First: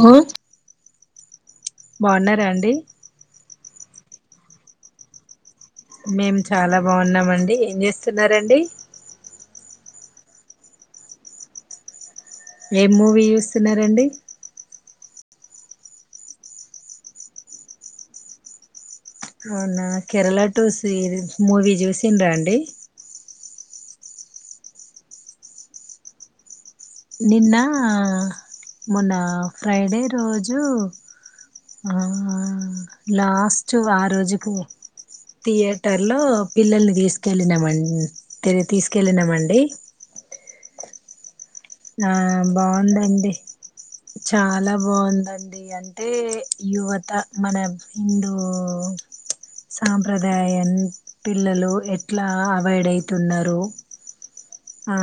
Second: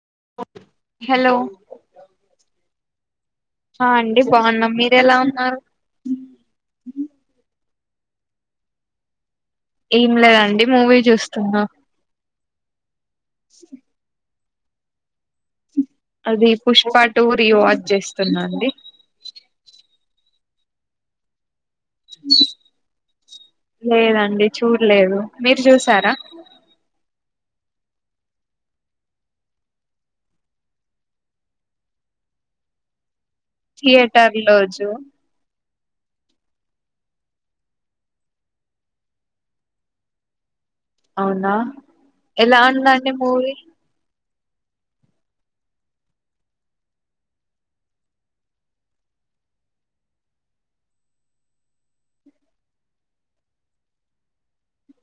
ఉ hello బాగున్నారా అండి ఆ అండి బాగున్నాం. మీరెలా ఉన్నారు? మేం చాలా బాగున్నామండి. ఏం చేస్తున్నరండి? ఏం లేదండి మూవీ చూస్తున్న. ఏం మూ వి చూస్తున్నరండి. అది పుష్పా టు రీవాచ్ చేస్తున్నా అండి అవునా కేరళ టు సీ మూవీ జూసింరా అండి లేదండి చూడ్లేదు మీరు చూసారా నిన్నా మొన్న ఫ్రైడే రోజు ఆ లా థియటర్లో జు టర్లో పిల్లల్ని తీస్కెళ్ళినమం తీస్కెళ్ళినమండి. అవునా ఎలా ఉందండి బాగుందండి మూవీ చాలా బాగుందండి. అంటే యువత మన హిందూ సాంప్రదాయం పిల్లలు ఎట్ల అవాయిడ్ అయితున్నరు. ఆ...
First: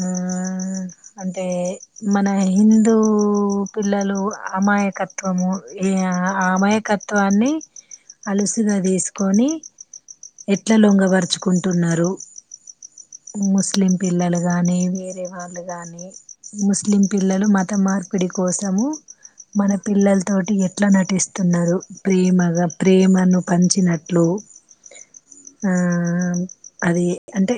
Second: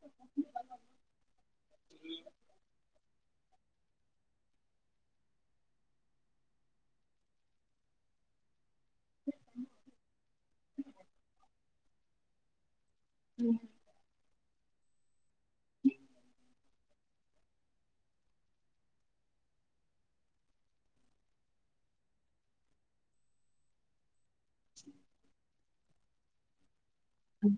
ఆ అంటే మన హిందూ పిల్లలు అమాయకత్వము ఈ అమాయకత్వాన్ని అలుసుగా తీస్కోని ఎట్ల లొంగబరుచుకుంటున్నరు ముస్లీం పిల్లలు కగానీ వేరే వాళ్ళు కానీ ముస్లిం పిల్లలు మత మార్పిడి కోసము మన పిల్లలతోటి ఎట్లా నటిస్తున్నారు ప్రేమగా ప్రేమను పంచినట్లు. ఆ అది అంటే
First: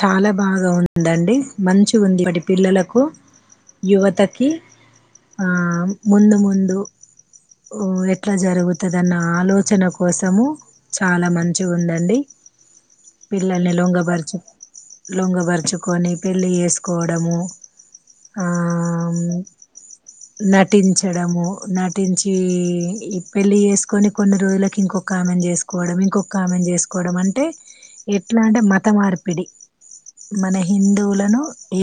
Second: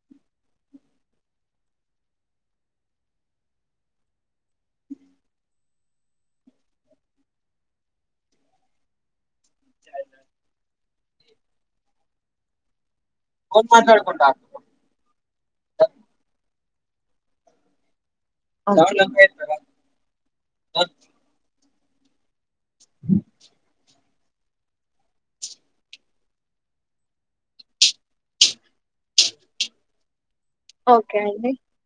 చాలా బాగ ఉందండి మంచిగుంది. అప్పటి పిల్లలకు యువతకి ఆ ముందు ముందు ఎట్ల జరుగుతదన్న ఆలోచన కోసము చాలా మంచిగుందండి. పిల్లల్ని లొంగబరిచు లొంగ ఉంచుకొని పెళ్ళి చేస్కోవడము. ఆ నటించడము. న తెంచి ఈ పెళ్లి చేస్కొని కొన్ని రోజులకి ఇంకొక ఆమెను చేసుకోవడం ఇంకొక ఆమెను చేసుకోవడం అంటే ఎట్లా అంటే మత మార్పిడి. మన ఓకే హిందువులను అండి ఎ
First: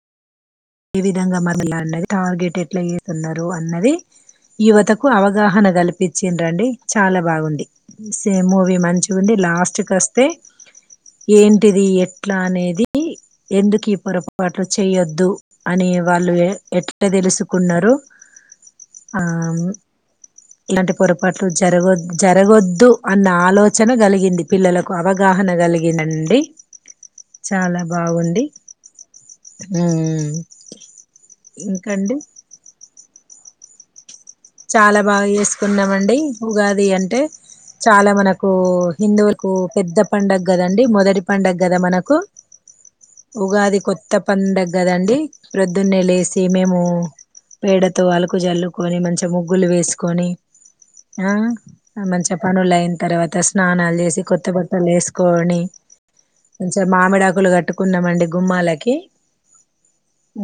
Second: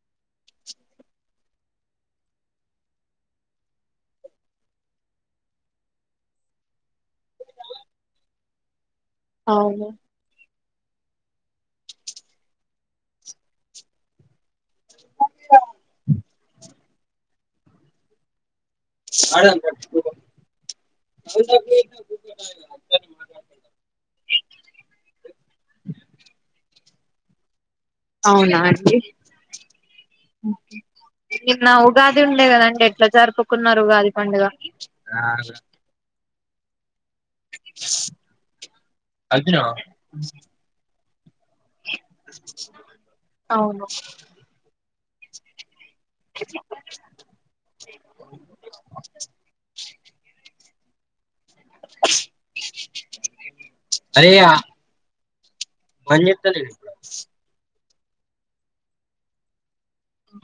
ఈ విధంగా మనల్ని టార్గెట్ ఎట్లా చేస్తున్నారు అన్నది యువతకు అవగాహన కల్పించింరండి చాలా బాగుంది సేమ్ మూవీ మంచి నుండి లాస్ట్ అవును కస్తే ఏంటిది ఎట్లా అనేది ఎందుకు ఈ పొరపాటు లు చేయొద్దు అని వాళ్ళు ఎట్ల ఎట్ట తెలుసుకున్నారు ఆ ఇలాంటి పొరపాట్లు జరగద్ జరగొద్దు అన్న ఆలోచన కలిగింది పిల్లలకు అవగాహన కలిగిందండి. చాలా బాగుంది అవునా హ్మ్మ్ నిన్నా ఉగాది ఉండేగా అండి ఎట్ల జరుపుకున్నారు ఉగాది పండుగ చాలా బాగా చేసుకున్నామండి ఉగాది అన్ అంటే చాలా మనకు హిందువులకు పెద్ద పండుగ కదండి మొదటి పండుగ కదా మనకు ఉగాది అవును కొత్త పండుగ కదాం ప్రతి ప్రొదున్నే లేసి మేము పేడతో అలుకు జల్లుకొని మంచి ఇ ముగ్గులు వేసుకొని ఆ మంచి పనులు అయిన తర్వాత స్నానాలు చేసి కొత్త బట్టలు వేసు కోనీ మామిడాకులు కట్టుకో కున్నామండి గుమ్మాలకి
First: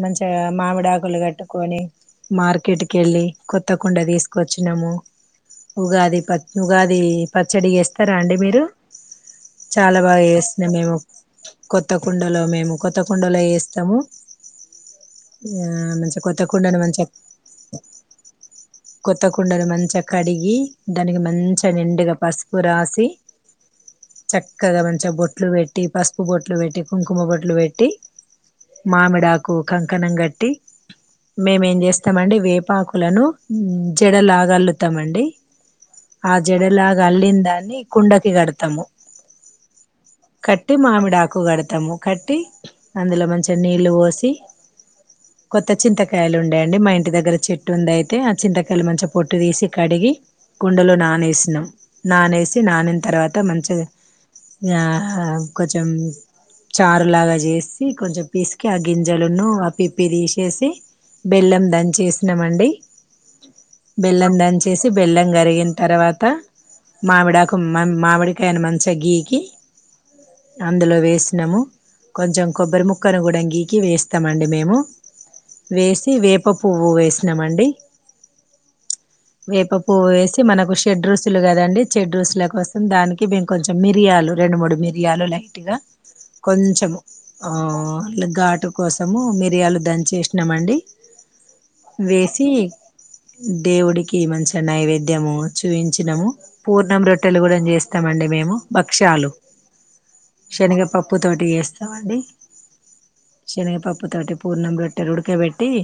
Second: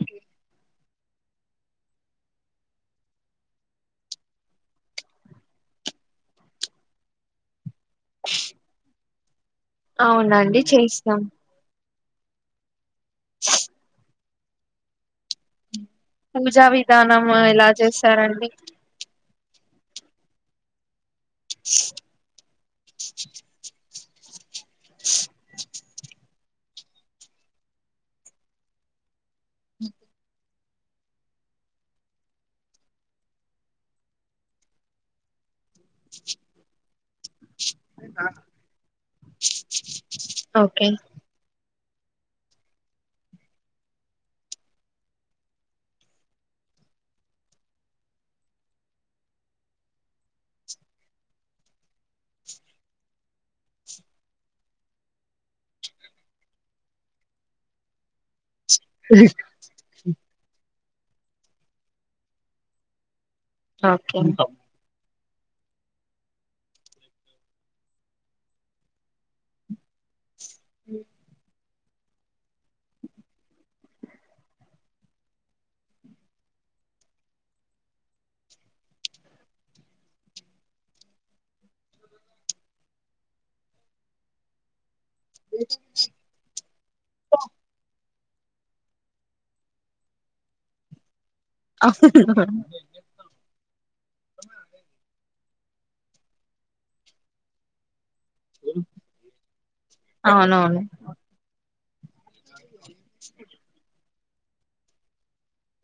మంచి గా మామిడా ముక్కలు కట్టుకొని మార్కెట్కి వెళ్ళి కొత్త కుండ తీసుకోచ్చినాము ఉగాది ప ఉగాది పచ్చడి చేస్ రా అండి మీరు చాలా బాగా అవునండి చేస్తున్నా మేము చేసినాం కొత్ కొత్త కుండలో మేము కొ కొత్త కుండలో వేస్తాము ఆ మంచిగా కొత్త పూజా కుండను మంచిగా విధానం ఏలా చేస్తారండి కొత్తకుండది మంచించక్క కాడిగి దానికి మంచిగా నిండుగా పస్ ఉప్పు రాసి చక్కగా మంచిగా బొట్లు పెట్టి పసుపు బొట్లు పెట్టి కుంకుమ బొట్లు పెట్టి మామిడాకు కూ కంకణం గట్టి మేమేం చేస్తామండి వేపాకు లను జడలాగా అల్లుతామండి ఆ జడలాగా అల్లిన దాన్ని కుండకి కడతాము కట్టి ఓకే మామిడాకు కడతాము కట్టి అందులో మంచిగా నీళ్ళు పోసి కొత్త చింతకాయలు ఉండేయండి మా ఇంటి దగ్గర చెట్టు ఉండి అయిటె చితకాయలు మంచీగా పోటు థిసి కడిగి కుండలో నానెసి నానెసి నానినా థారువత్ మంచీగా యా యా కోచం చారులగా చాసి కోచం క గింజలులను ఆ పిప్పి తీసేసి బెల్లం దంచేస్ నమండి ఓకే బెల్లం దాంచేసి బెల్లం కరిగిన తరువాత మామిడి ఆకు మా మామిడి కయాని మంచీగా గికి అందులో వేసినాము కొంచెం కొబ్బరి ముక్కను కూడాంగీకి వేస్తామండి మేము వేసి వేప పువ్వు వేసి అండి వేప పువ్వు వేసి మనకు షెడ్ రుచూలు కద అండి షెడ్ రుచులు కోసం దానికి మేం కొంచెం మియాలు రెండు మూడు మి రియాలో లైట్గా కొంచం ఆ ఘాటు కోసము మిరియాలు దన్ చేసినామండి వేసి దేవుడికి మంచిగా నైవేద్యము చూపించినాము పూర్ణం రొట్టెలు కూడా చేస్ స్తామండి మేము భక్షాలు అవునవును శనగపప్పు తోటి వేస్ వండి శనిగపప్పు పప్పు తోటి పూర్ణం రొట్టెలు ఉడక పెట్టి టి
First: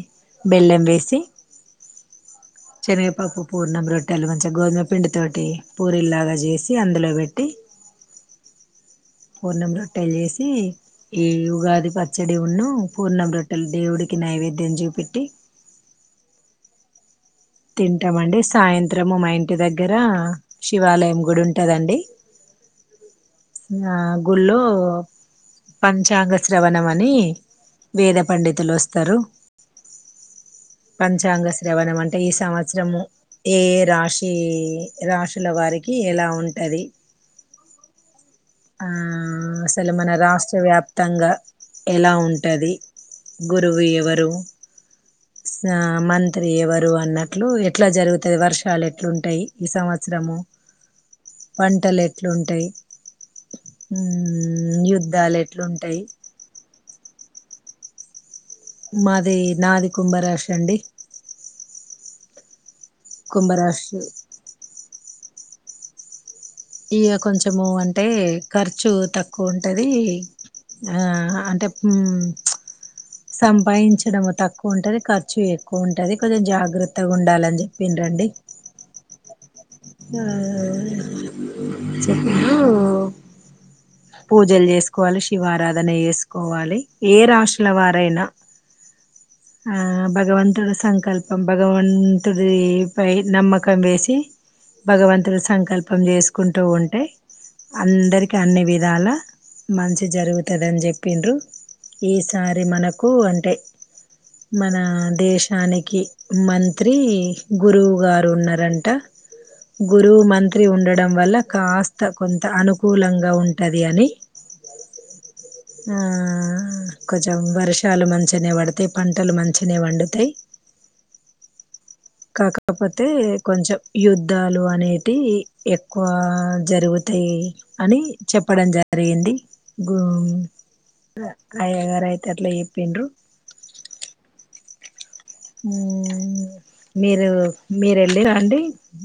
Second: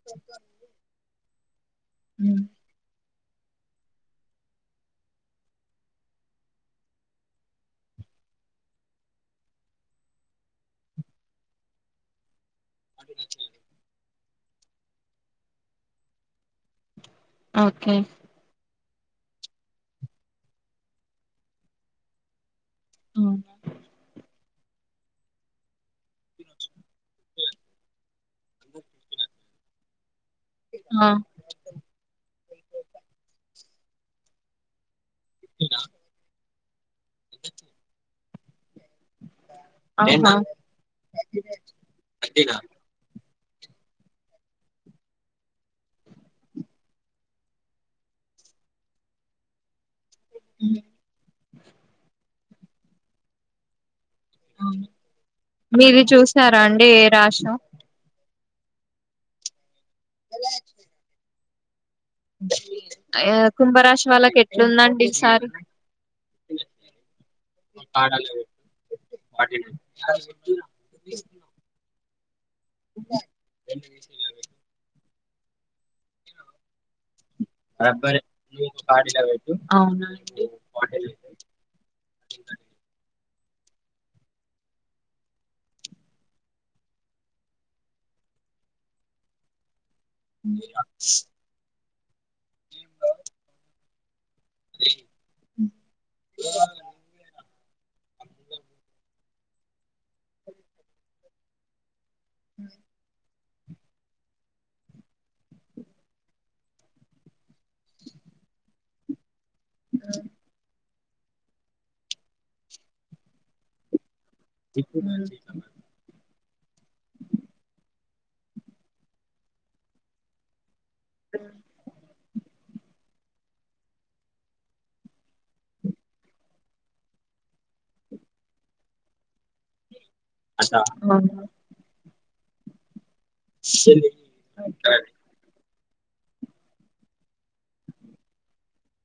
బెల్లం వేసి మ్మ్ శనగపప్పు పూర్ణం రొట్టెలు కొంచెం గోధుమ పిండి తోటి పూరి లాగా చేసి అందులో పెట్టి పూర్ణం రొట్టె చేసి ఈ ఉగాది పచ్చడి వున్ను పూర్ణం రెట్టల్ దేవుడికి ఈ నైవేద్యం జూపెట్టి ఓకే తింటామండి సాయం త్రము మా ఇంటి దగ్గర శివాలయం గుడి ఉంటదండి హ్మ్. ఆ గుళ్ళో తో పంచాంగ శ్రవణం అని వేద పండితులు వస్తారు ఆ పంచాంగ శ్రవణమం సంవత్సరము ఏ రాశి రాసుల వారికి ఎలా ఉం అది ఆ అసలు మన ఆహా రాష్ట్ర వ్యాప్తంగా ఎలా ఉంటది గురువు ఎవరు ఆ మంత్రి ఎవ రు అన్నట్లు ఎట్లా జరుగుతది వర్షాలు ఎట్లుంటాయి ఈ సంవత్స శ్రము హ్మ్. పంటలు ఎట్లుంటాయి ఆ యుద్ధాలు ఎట్లుంటాయి మీది చూసారా అండి ఏ రాషో మాది నాది కుంభ రాశండి ఆ కుంభరాశి వాళ్ళకి ఎట్లుందండి ఈసారి ఇగ కొంచము అంటే ఖర్చు తక్కువ ఉంటది ఆ అంటే మ్మ్ హ్మ్ సంపాయించడము తక్కువ ఉంటది కర్ ఖర్చు ఎక్కువ ఉంటది కొంచెం జాగ్రత్తగా ఉండాలని చెప్పిండ రండి అవునా ఆ అండి చెను పూజలు చేసుకోవాలి శివారాధన చేసుకోవాలి ఏ రాశుల వారైనా ఆ భగవంతుడు సంకల్పం భగవాన్ అంటది పై నమ్మకం వేసి భగవంతులు హ్మ్. సంకల్పం చేసుకుంటూ ఉంటే అందరికి అన్ని విధ ఇదాల మంచి జరుగుతదని చెప్పిండ్రు ఈసారి మనకు అంటే మన దేశానికి మంత్రి గురువు గారు ఉన్నారంట గురువు మంత్రి ఉండ వల్ల కాస్త కొంత అనుకూలంగా ఉం ఉంటది అని చెప్పు ఆ కొంచెం వర్షాలు మంచి పంచనే పడతేయి పంటలు మంచినే పండుతాయి ఆ కాకపోతే కొంచెం యుద్ధాలు అనేటి ఎక్కువ జరుగుతాయి అని చెప్పడం జరిగింది గు ఫస్ట్ ఆ ఆహా గట్ల చెప్పిరు సెలు డాడీ హు మీరు మీర వెళ్ళరా అండి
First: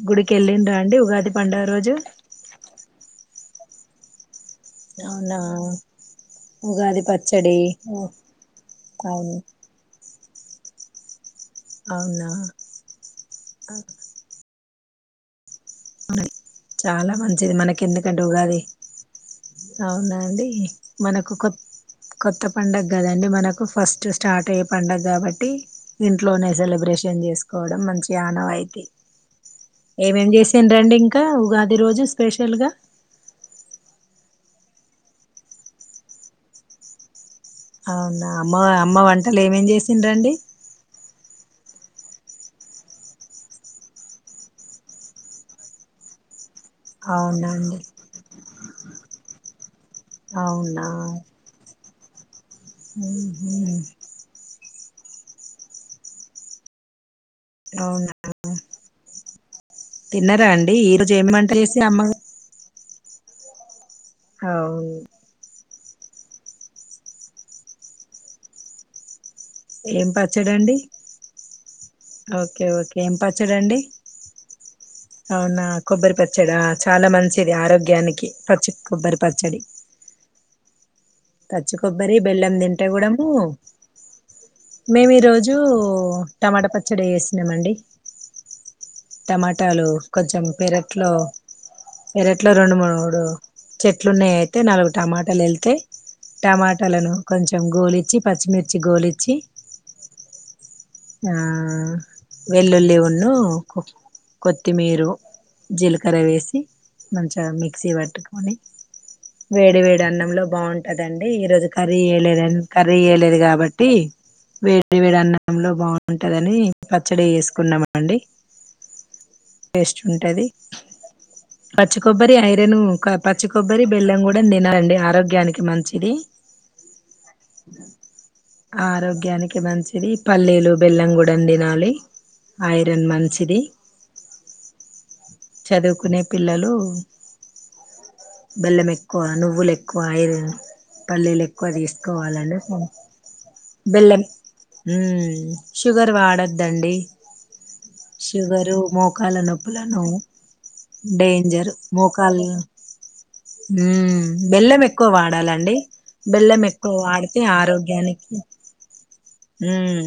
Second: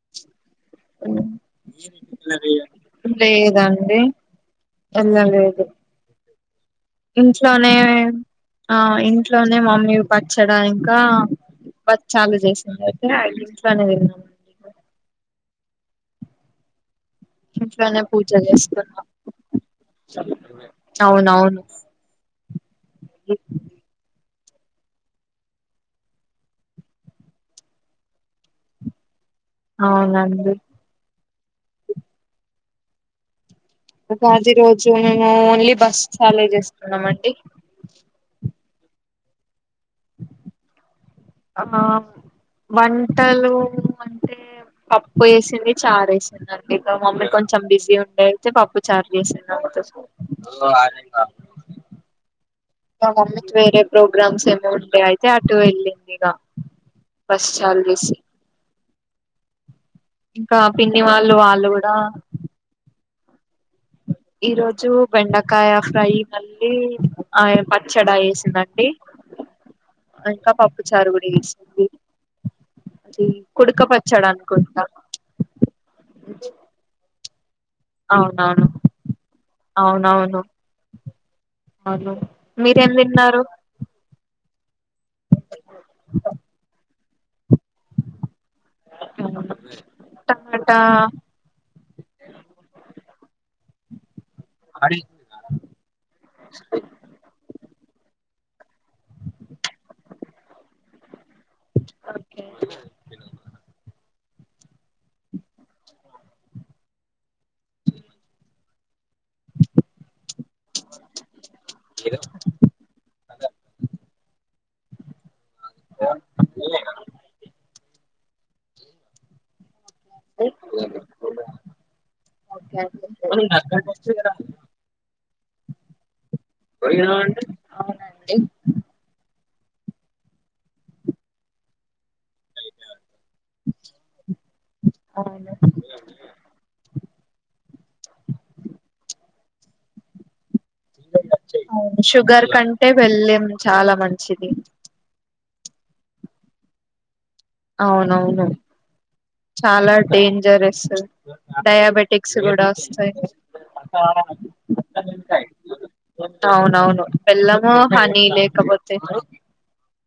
గుడికి కి వెళ్ళిండ్రా అండి ఉగాది పండుగ రోజు అది అవునా ఆన్ ఇంట్లోనే ఆ అవును ఇంట్లోనే మమ్మీ పచ్చడా ఇంకా అవునా బచ్చాలు చేసినా అయితే ఇంట్లోనే తిన్నా [inaudible] చాలా మంచిది మనకి ఇంట్లోనే ఎందుకంటే పూజ ఉగాది చేసుకున్నాం అవునా అండి మనకు కొ అవునవును కొత్త పండగ కదండి మనకు ఫస్ట్ స్టార్ట్ అయ్యే పడుగ కాబట్టి ఇంట్లోనే సెలబ్రేషన్ చేసుకోవడం మంచి ఆనవాయితీ అవునండి అండి ఇంకా ఉగాది రోజు స్పెషల్ గా ఉగాది రోజు మేము ఓన్లీ బస్ హాలే చేస్తుకున్నము అండి అవునా మా అమ్మ వంటలు ఏమేం ఏం చేసి ఏంటండీ ఆ వంటలు అంటే పప్పు వేసింది చారు వేసింది ఇంట్లో మమ్మీ కొంచెం అవునండి బిజీ ఉండే పప్పు చారు చేసిందా అ అవునా మా మమ్మీ కి ఉహుం. వేరే ప్రోగ్రామ్స్ ఎం ఉండే అయితే అటు వెళ్ళింది ఇగ అవునా తిన్నరా ఇంకా అండి పిన్ని ఈరోజు వాళ్ళు ఏమివంట వాళ్ళు చేసి కూడా అమ్మ ఈ రోజు అవును బెండకాయ ఫ్రై మళ్ళీ ఆయన పచ్చడా వేసిండండి ఏం ఇంకా పచ్చడండి పప్పు చారు కూడ చేసింది ఓకే ఓకే ఏం పచ్చడి అండి అనుకుంటా అవునా కొబ్బరి పచ్చడా చాలా మంచిది ఆరోగ్యానికి పచ్చ అవునవును కొబ్బరి పచ్చడి అవునవును పచ్చి అవును కొబ్బరి బెల్లం తింటే మీరేం కూడము తిన్నారు మేము ఈరోజు టమాటా పచ్చ డ చేసినమండి టమాటాలు కొంచెం టమాటా పెరట్ లో పెరట్ లో రెండు మూడు మూడు చెట్లు ఉన్నాయి అయ్ నాలుగు టమాటాలు ఏళ్తాయి టమాటాలను కొంచెం గోలిచ్చి పచ్చిమిర్చి గోళిచ్చి ఆ ఓకే వెలుళ్ళి ఉన్ను కొ కొత్తిమీరు జీలకర్ర వేసి మంచిగా మిక్సీ పట్టుకొని వేడి వేడి అన్నంలో బాగుంటదండి ఈరోజు కర్రీ వేయలేద కర్రీ చేయలేదు కాబట్టి వేడి వేడి అన్నంలో బాగుంటదని పచ్చడి చేసుకున్నం ఉున్నమండి టేస్ట్ ఉంటది పచ్చ కొబ్బరి ఐరన్ ఓకే పచ్చ అండి. కొబ్బరి బెల్లం కూడా తినాలండి ఆరోగ్యానికి మంచిది అవునండి ఆరోగ్యానికి కి మంచిది పల్లెలు బెల్లం కూడం తినాలి ఐరన్ మంచిది అవును చదువుకునే పిల్లలు బెల్లం ఎక్కువ నువ్వులు ఎక్కువ ఐరన్ పల్లీలు ఎక్కువ షుగర్ తీసుకోవాలండి కంటే వెళ్ళం చాలా బెల్లం మంచిది మ్మ్ షుగర్ వాడొద్దండి అవునవును షుగరు మోకాల నొప్పులను జరస్ డేంజర్ డయాబెటిక్స్ మోకాలు కూడా వస్తాయి మ్మ్ బెల్లం ఎక్కువ వాడాలండి బెల్లం ఎక్కువ అవునవును వాడితే బెల్లము హనీ ఆరోగ్యానికి లేకపోతే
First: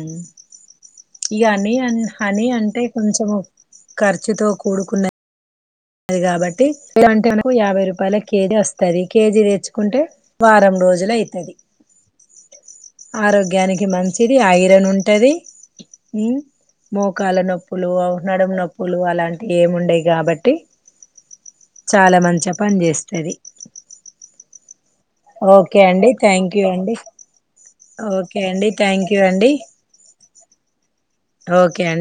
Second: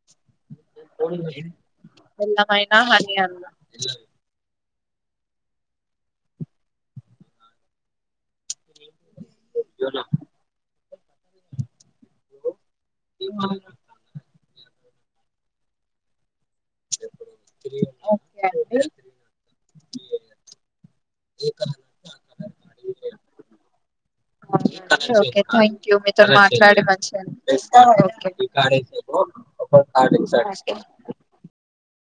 [unintelligible] ఈ హనీ అ హనీ బెల్లమైనా అంటే హనీ కొంచెం అన్న ఖర్చుతో కు కూడుకున్నయి ది కాబట్టి కు మనకు యాభై రూపాయల కేజీ వస్తంది తది కేజీ తెచ్చుకుంటే వారం రోజులు లే అయితది ఆరోగ్యానికి మంచిది ఆయిర్ ఏదనా ఉంటాది మోకాల నొప్పులు నడ ఓకే అండి నొప్పులు అలాంటివి ఏముండేవి కాబట్టి చాలా మంచిగా పని చేస్తుది అ ఓకే థ్యాంక్ యూ అండి మీతో థ్యాంక్ యూ మాట్లాడి అండి మంచి ఓకే అండి కాడే థ్యాంక్ యూ అండి ఒక [unintelligible] ఓకే అండి